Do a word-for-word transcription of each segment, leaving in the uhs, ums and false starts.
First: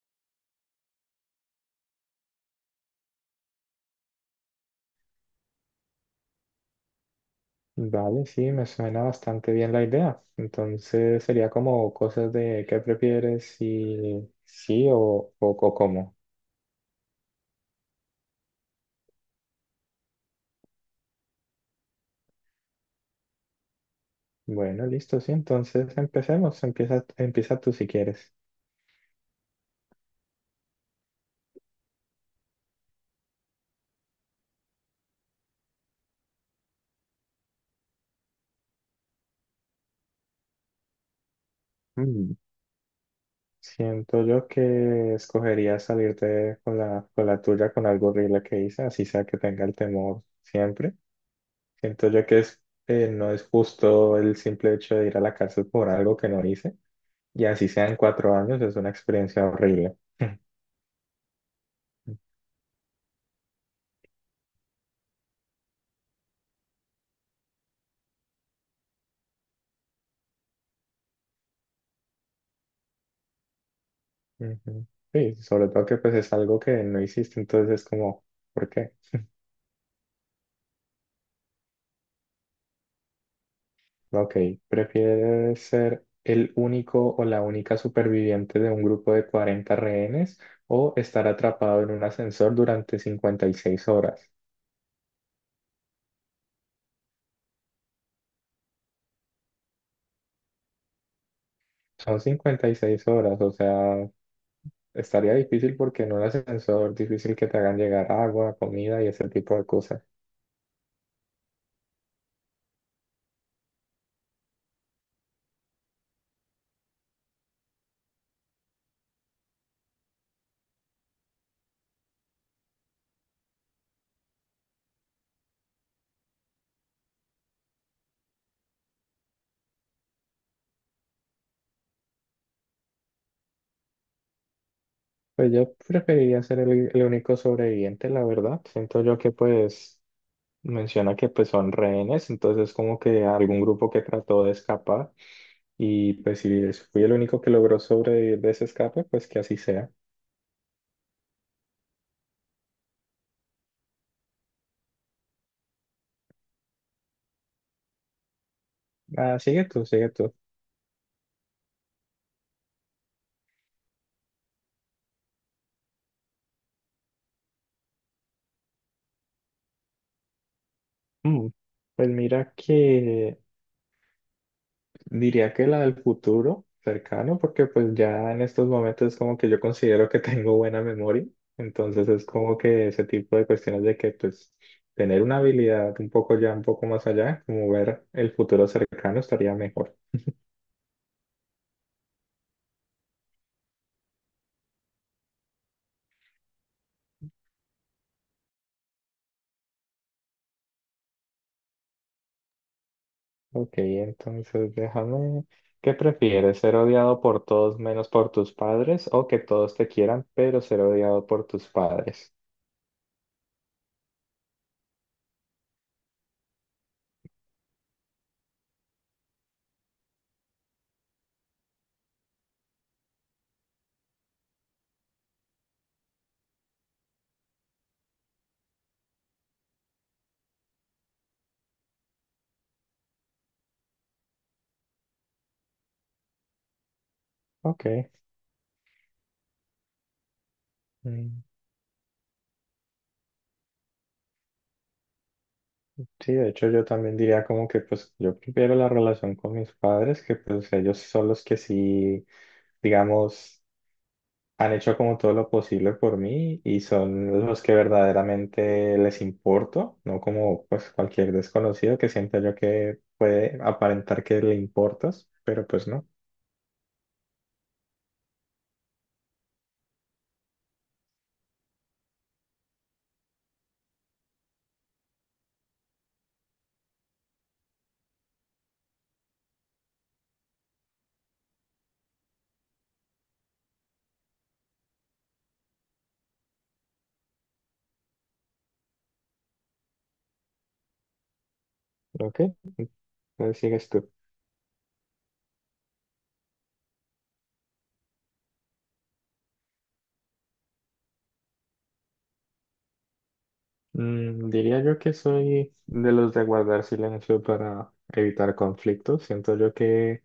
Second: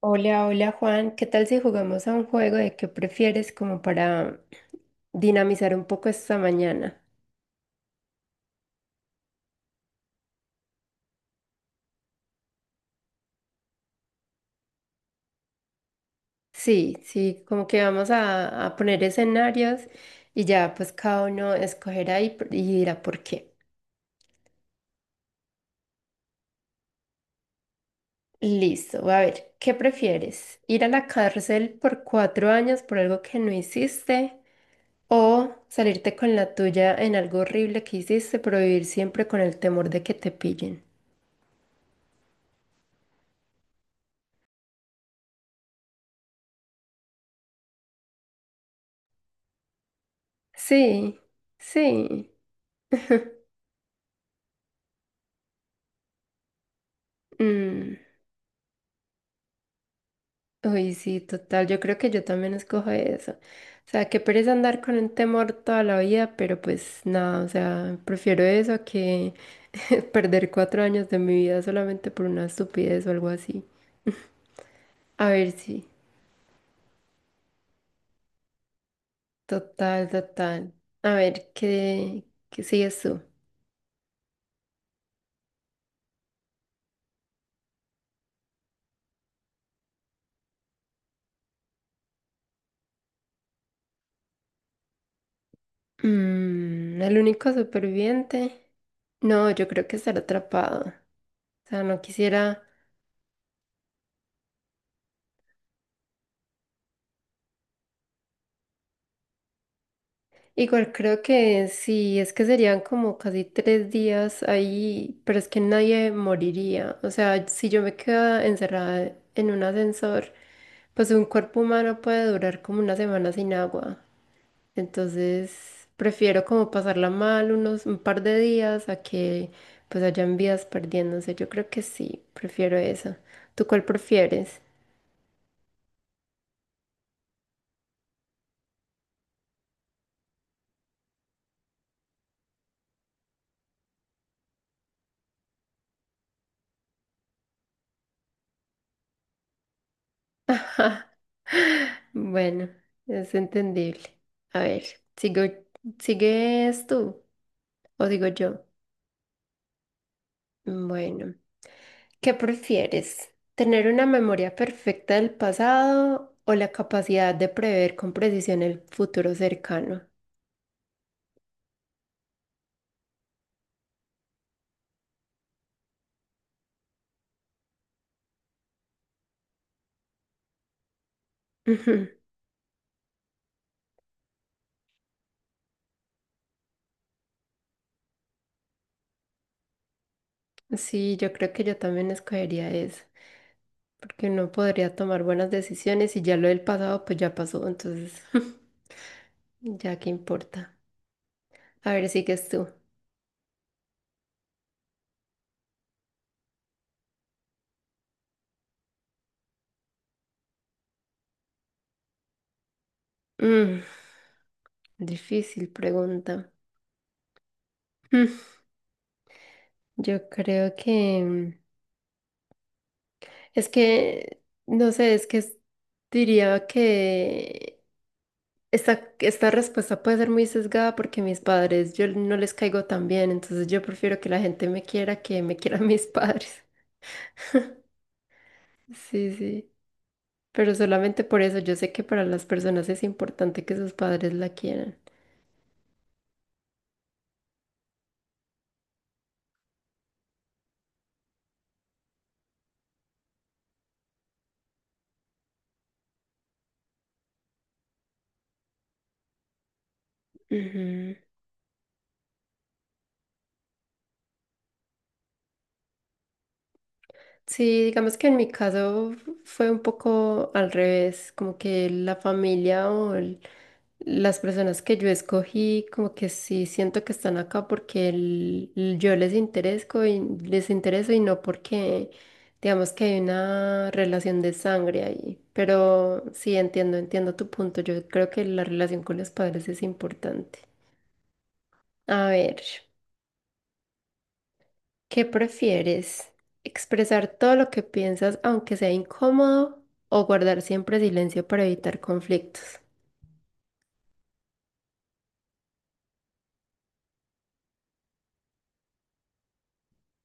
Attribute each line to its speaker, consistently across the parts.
Speaker 1: Hola, hola Juan, ¿qué tal si jugamos a un juego de qué prefieres como para dinamizar un poco esta mañana?
Speaker 2: Vale, sí, me suena bastante bien la idea. Entonces sería como cosas de qué prefieres, si sí o, o, o cómo.
Speaker 1: Sí, sí, como que vamos a, a poner escenarios y ya pues cada uno escogerá y, p- y dirá por qué.
Speaker 2: Bueno, listo, sí, entonces empecemos. Empieza, empieza tú si quieres.
Speaker 1: Listo, a ver, ¿qué prefieres? ¿Ir a la cárcel por cuatro años por algo que no hiciste o salirte con la tuya en algo horrible que hiciste pero vivir siempre con el temor de que te pillen?
Speaker 2: Mm, Siento yo que escogería salirte con la, con la tuya con algo horrible que hice, así sea que tenga el temor siempre.
Speaker 1: Sí,
Speaker 2: Siento yo
Speaker 1: sí.
Speaker 2: que es, eh, no es justo el simple hecho de ir a la cárcel por algo que no hice, y así
Speaker 1: Mm.
Speaker 2: sean cuatro años, es una experiencia horrible.
Speaker 1: Uy, sí, total. Yo creo que
Speaker 2: Ujú.
Speaker 1: yo también escojo eso. O sea, que pereza andar con un temor toda la vida, pero pues nada, o sea, prefiero eso a que perder cuatro años de mi vida solamente por una estupidez o algo así. A
Speaker 2: Sí,
Speaker 1: ver,
Speaker 2: sobre
Speaker 1: sí,
Speaker 2: todo que pues es algo que no hiciste, entonces es como, ¿por qué?
Speaker 1: total, total. A ver, ¿qué, qué sigues tú?
Speaker 2: Ok, ¿prefieres ser el único o la única superviviente de un grupo de cuarenta rehenes o estar atrapado en un ascensor durante cincuenta y seis horas?
Speaker 1: Mm, el único superviviente. No, yo creo que estar atrapado. O sea, no
Speaker 2: Son
Speaker 1: quisiera.
Speaker 2: cincuenta y seis horas, o sea, estaría difícil porque en un ascensor difícil que te hagan llegar agua, comida y ese tipo de cosas.
Speaker 1: Igual creo que sí, es que serían como casi tres días ahí, pero es que nadie moriría. O sea, si yo me quedo encerrada en un ascensor, pues un cuerpo humano puede durar como una semana sin agua. Entonces, prefiero como pasarla mal unos un par de días a que pues hayan vidas perdiéndose. Yo creo que sí, prefiero eso. ¿Tú cuál prefieres?
Speaker 2: Pues yo preferiría ser el, el único sobreviviente, la verdad. Siento yo que pues menciona que pues son rehenes, entonces como que algún grupo que trató de escapar y pues si fui el único que logró sobrevivir de ese escape, pues que así sea.
Speaker 1: Bueno, es entendible. A ver, sigo, ¿sigues tú o digo yo?
Speaker 2: Ah, sigue tú, sigue tú.
Speaker 1: Bueno, ¿qué prefieres? ¿Tener una memoria perfecta del pasado o la capacidad de prever con precisión el futuro cercano?
Speaker 2: Mm, Pues mira que diría que la del futuro cercano, porque pues ya en estos momentos es como que yo considero que tengo buena memoria, entonces
Speaker 1: Ujú.
Speaker 2: es como que ese tipo de cuestiones de que pues tener una habilidad un poco ya, un poco más allá, como ver el futuro cercano estaría mejor.
Speaker 1: Sí, yo creo que yo también escogería eso, porque uno podría tomar buenas decisiones y ya lo del pasado pues ya pasó, entonces ya qué importa. A ver, sigues tú.
Speaker 2: Ok, entonces déjame, ¿qué prefieres? ¿Ser odiado por todos menos por tus padres o que todos te quieran, pero ser odiado por tus padres?
Speaker 1: Mm, difícil pregunta. Mm, yo creo que es que, no sé, es que es- diría que Esta, esta respuesta puede ser muy sesgada porque mis padres, yo no les caigo tan bien, entonces yo prefiero que la gente me quiera que me quieran mis padres.
Speaker 2: Ok.
Speaker 1: Sí, sí, pero solamente por
Speaker 2: mm,
Speaker 1: eso yo sé que para las personas es importante que sus padres la quieran.
Speaker 2: Sí, de hecho yo también diría como que pues yo prefiero la relación con mis padres, que pues ellos son los que sí, digamos, han hecho como todo lo posible por mí y son los que verdaderamente les importo, no como pues
Speaker 1: Ujú.
Speaker 2: cualquier desconocido que sienta yo que puede aparentar que le importas, pero pues no.
Speaker 1: Sí, digamos que en mi caso fue un poco al revés, como que la familia o el- las personas que yo escogí, como que sí siento que están acá porque el- el- yo les interesco y les intereso y no porque digamos que hay una relación de sangre ahí. Pero sí entiendo, entiendo tu punto. Yo creo que la relación con los padres es importante. A
Speaker 2: Ok,
Speaker 1: ver.
Speaker 2: entonces sigues tú.
Speaker 1: ¿Qué prefieres? ¿Expresar todo lo que piensas aunque sea incómodo o guardar siempre silencio para evitar conflictos?
Speaker 2: Mm, diría yo que soy de los de guardar silencio para evitar conflictos. Siento yo que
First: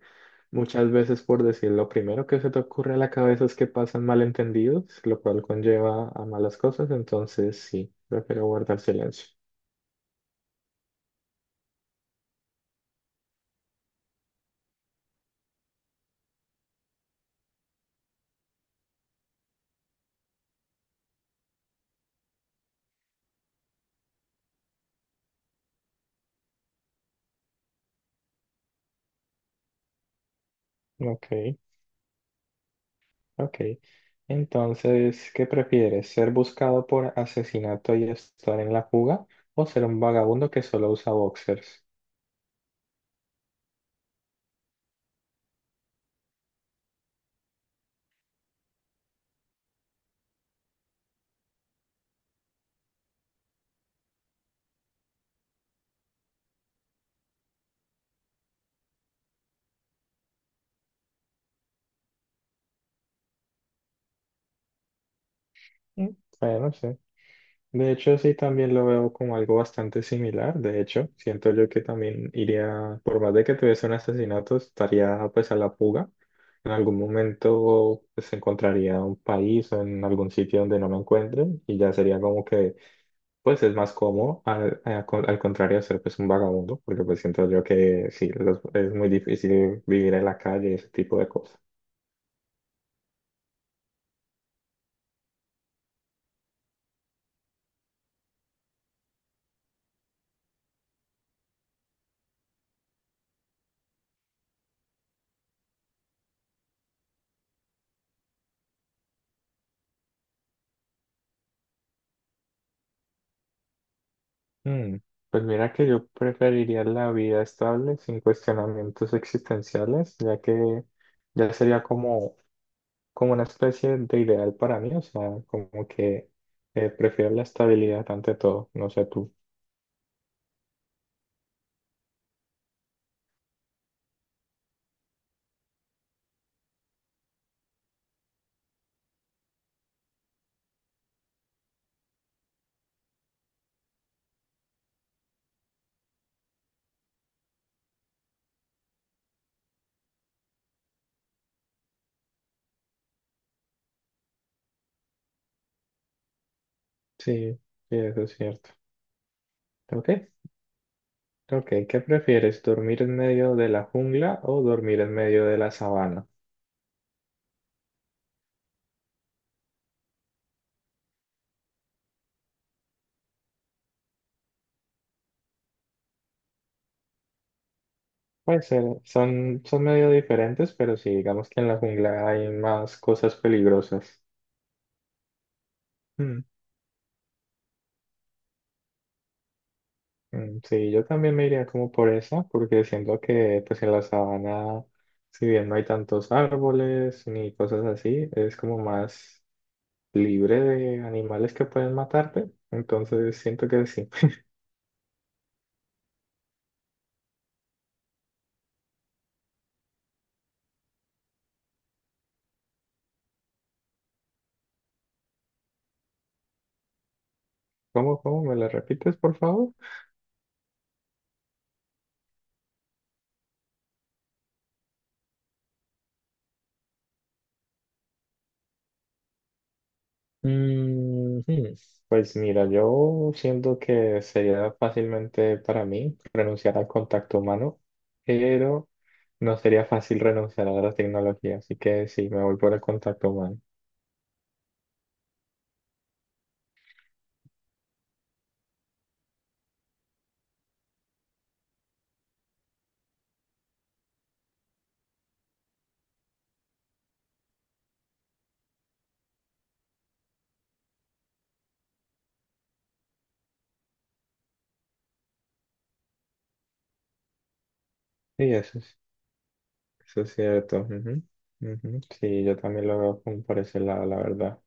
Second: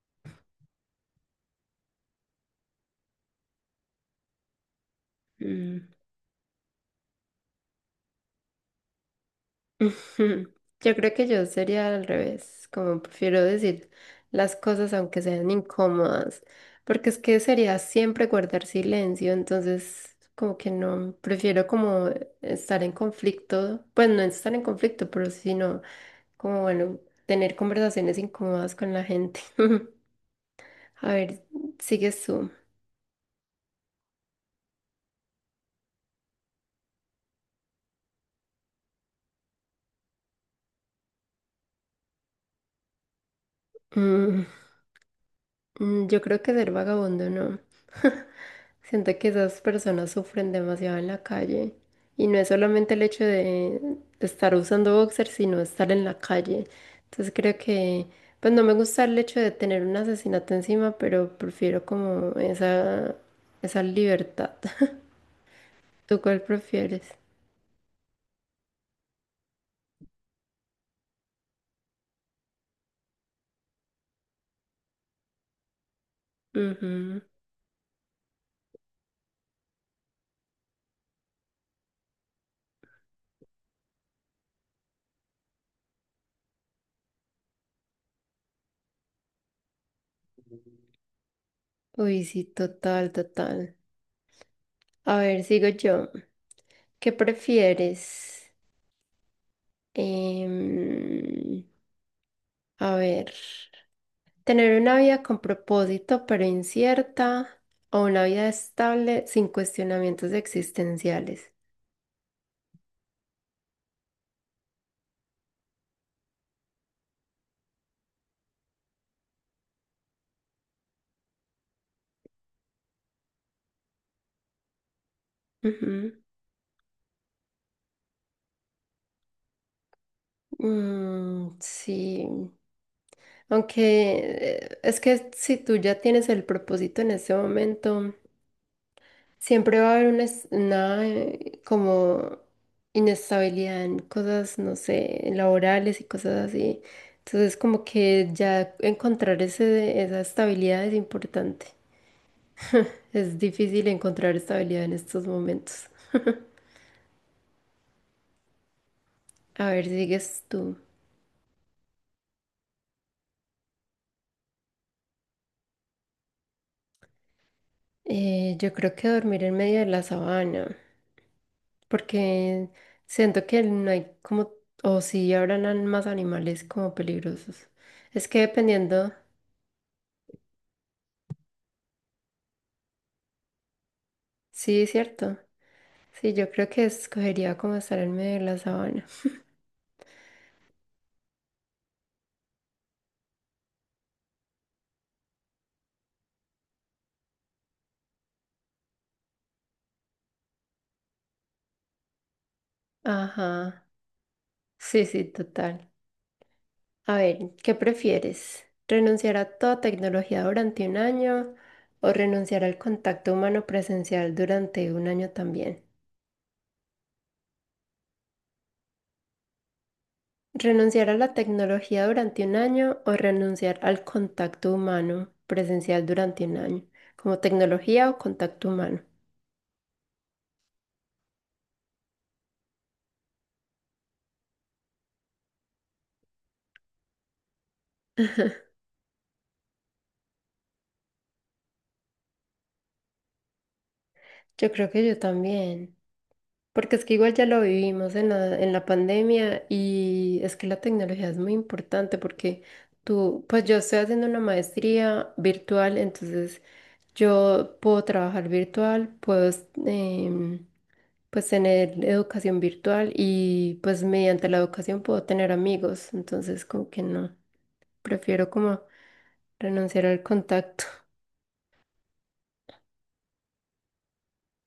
Speaker 2: muchas veces, por decir lo primero que se te ocurre a la cabeza es que pasan malentendidos, lo cual
Speaker 1: Mm.
Speaker 2: conlleva a malas cosas, entonces sí, prefiero guardar silencio.
Speaker 1: Ujú. Yo creo que yo sería al revés, como prefiero decir las cosas aunque sean incómodas, porque es que sería siempre guardar silencio, entonces como que no, prefiero como estar en conflicto, pues no estar en conflicto, pero sí, sino como bueno, tener conversaciones incómodas con la gente. A
Speaker 2: Ok,
Speaker 1: ver, sigues tú.
Speaker 2: ok. Entonces, ¿qué prefieres? ¿Ser buscado por asesinato y estar en la fuga o ser un vagabundo que solo usa boxers?
Speaker 1: Mm, mm, yo creo que ser vagabundo no. Siento que esas personas sufren demasiado en la calle. Y no es solamente el hecho de estar usando boxer, sino estar en la calle. Entonces creo que, pues no me gusta el hecho de tener un asesinato encima, pero prefiero como esa, esa libertad.
Speaker 2: Mm,
Speaker 1: ¿Tú cuál
Speaker 2: Bueno, sí.
Speaker 1: prefieres?
Speaker 2: De hecho, sí, también lo veo como algo bastante similar. De hecho, siento yo que también iría, por más de que tuviese un asesinato, estaría pues a la fuga. En algún
Speaker 1: Ujú.
Speaker 2: momento pues encontraría un país o en algún sitio donde no me encuentren y ya sería como que pues es más cómodo al, a- con- al contrario de ser pues un vagabundo, porque pues siento yo que sí, los- es muy difícil vivir en la calle y ese tipo de cosas.
Speaker 1: Uy, sí, total, total. A ver, sigo yo. ¿Qué prefieres? Em, a ver, tener una vida con propósito pero incierta o una vida estable sin cuestionamientos existenciales.
Speaker 2: Mm, Pues mira que yo preferiría la vida estable sin cuestionamientos existenciales, ya que ya sería como, como una especie de ideal para mí, o sea, como que eh, prefiero la estabilidad ante todo, no sé tú.
Speaker 1: Ujú. Mm, sí, aunque eh, es que si tú ya tienes el propósito en ese momento, siempre va a haber una, es- una, eh, como inestabilidad en cosas, no sé, laborales y cosas así. Entonces, como que ya encontrar ese, esa estabilidad es importante. Es difícil encontrar estabilidad en estos momentos.
Speaker 2: Sí, sí, eso es cierto.
Speaker 1: A ver,
Speaker 2: Ok,
Speaker 1: sigues tú.
Speaker 2: ok, ¿qué prefieres? ¿Dormir en medio de la jungla o dormir en medio de la sabana?
Speaker 1: Eh, yo creo que dormir en medio de la sabana, porque siento que no hay como, o sí, habrán an- más animales como peligrosos. Es que
Speaker 2: Puede ser,
Speaker 1: dependiendo,
Speaker 2: son, son medio diferentes, pero sí, digamos que en la jungla hay más cosas peligrosas.
Speaker 1: sí, es cierto. Sí, yo creo que escogería como estar en medio de la sabana.
Speaker 2: Mm, Sí, yo también me iría como por esa, porque siento que pues en la sabana, si bien no hay tantos árboles ni cosas así, es como más libre de animales que pueden matarte. Entonces siento que
Speaker 1: Ajá.
Speaker 2: sí.
Speaker 1: Sí, sí, total. A ver, ¿qué prefieres? ¿Renunciar a toda tecnología durante un año o renunciar al contacto humano presencial durante un año también?
Speaker 2: ¿Cómo, cómo? ¿Me la repites, por favor?
Speaker 1: ¿Renunciar a la tecnología durante un año o renunciar al contacto humano presencial durante un año? Como tecnología o contacto humano.
Speaker 2: Mm, hmm, Pues mira, yo siento que sería fácilmente para mí renunciar al contacto humano, pero no sería fácil renunciar a la tecnología, así que sí, me voy por el contacto humano.
Speaker 1: Yo creo que yo también. Porque es que igual ya lo vivimos en la, en la pandemia y es que la tecnología es muy importante porque tú, pues yo estoy haciendo una maestría virtual, entonces yo puedo trabajar virtual, puedo em, pues tener educación virtual y pues mediante la educación puedo tener amigos, entonces como que no, prefiero
Speaker 2: Y eso.
Speaker 1: como renunciar
Speaker 2: Eso
Speaker 1: al
Speaker 2: es cierto.
Speaker 1: contacto.
Speaker 2: ujú, ujú. Sí, yo también lo veo como por ese lado, la verdad.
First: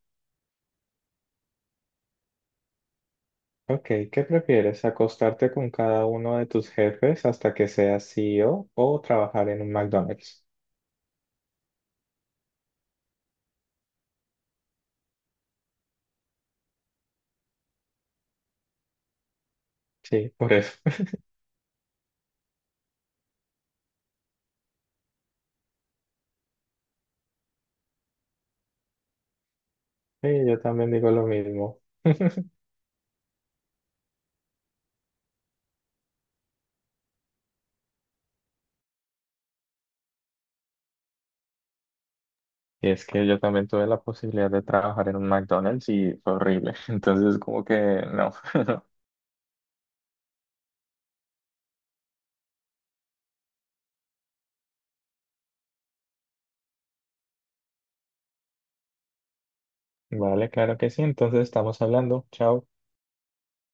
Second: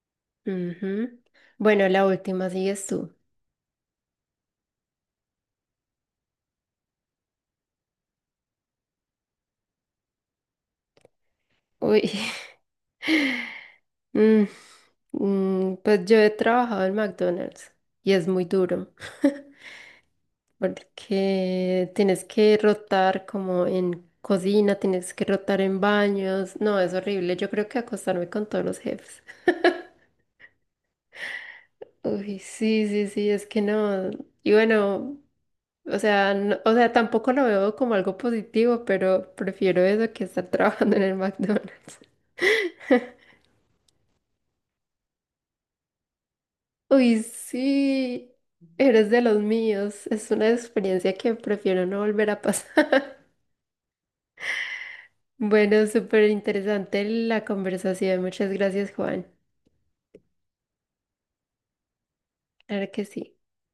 Speaker 1: Ujú. Bueno, la última sigues tú.
Speaker 2: Ok, ¿qué prefieres? ¿Acostarte con cada uno de tus jefes hasta que seas CEO o o trabajar en un McDonald's?
Speaker 1: Uy. Mm, mm, pues yo he trabajado en McDonald's y es muy duro
Speaker 2: Sí, por eso.
Speaker 1: porque tienes que rotar como en cocina, tienes que rotar en baños. No, es horrible. Yo creo que acostarme con todos los jefes.
Speaker 2: Sí, yo también digo lo mismo.
Speaker 1: Uy, sí, sí, sí, es que no. Y bueno, o sea, no- o sea, tampoco lo veo como algo positivo, pero prefiero eso que estar trabajando en el McDonald's.
Speaker 2: Y es que yo también tuve la posibilidad de trabajar en un McDonald's y fue horrible.
Speaker 1: Uy,
Speaker 2: Entonces, como que no.
Speaker 1: sí, eres de los míos. Es una experiencia que prefiero no volver a pasar. Bueno, súper interesante la conversación. Muchas gracias, Juan.
Speaker 2: Vale, claro que sí. Entonces, estamos hablando. Chao.
Speaker 1: Claro que sí.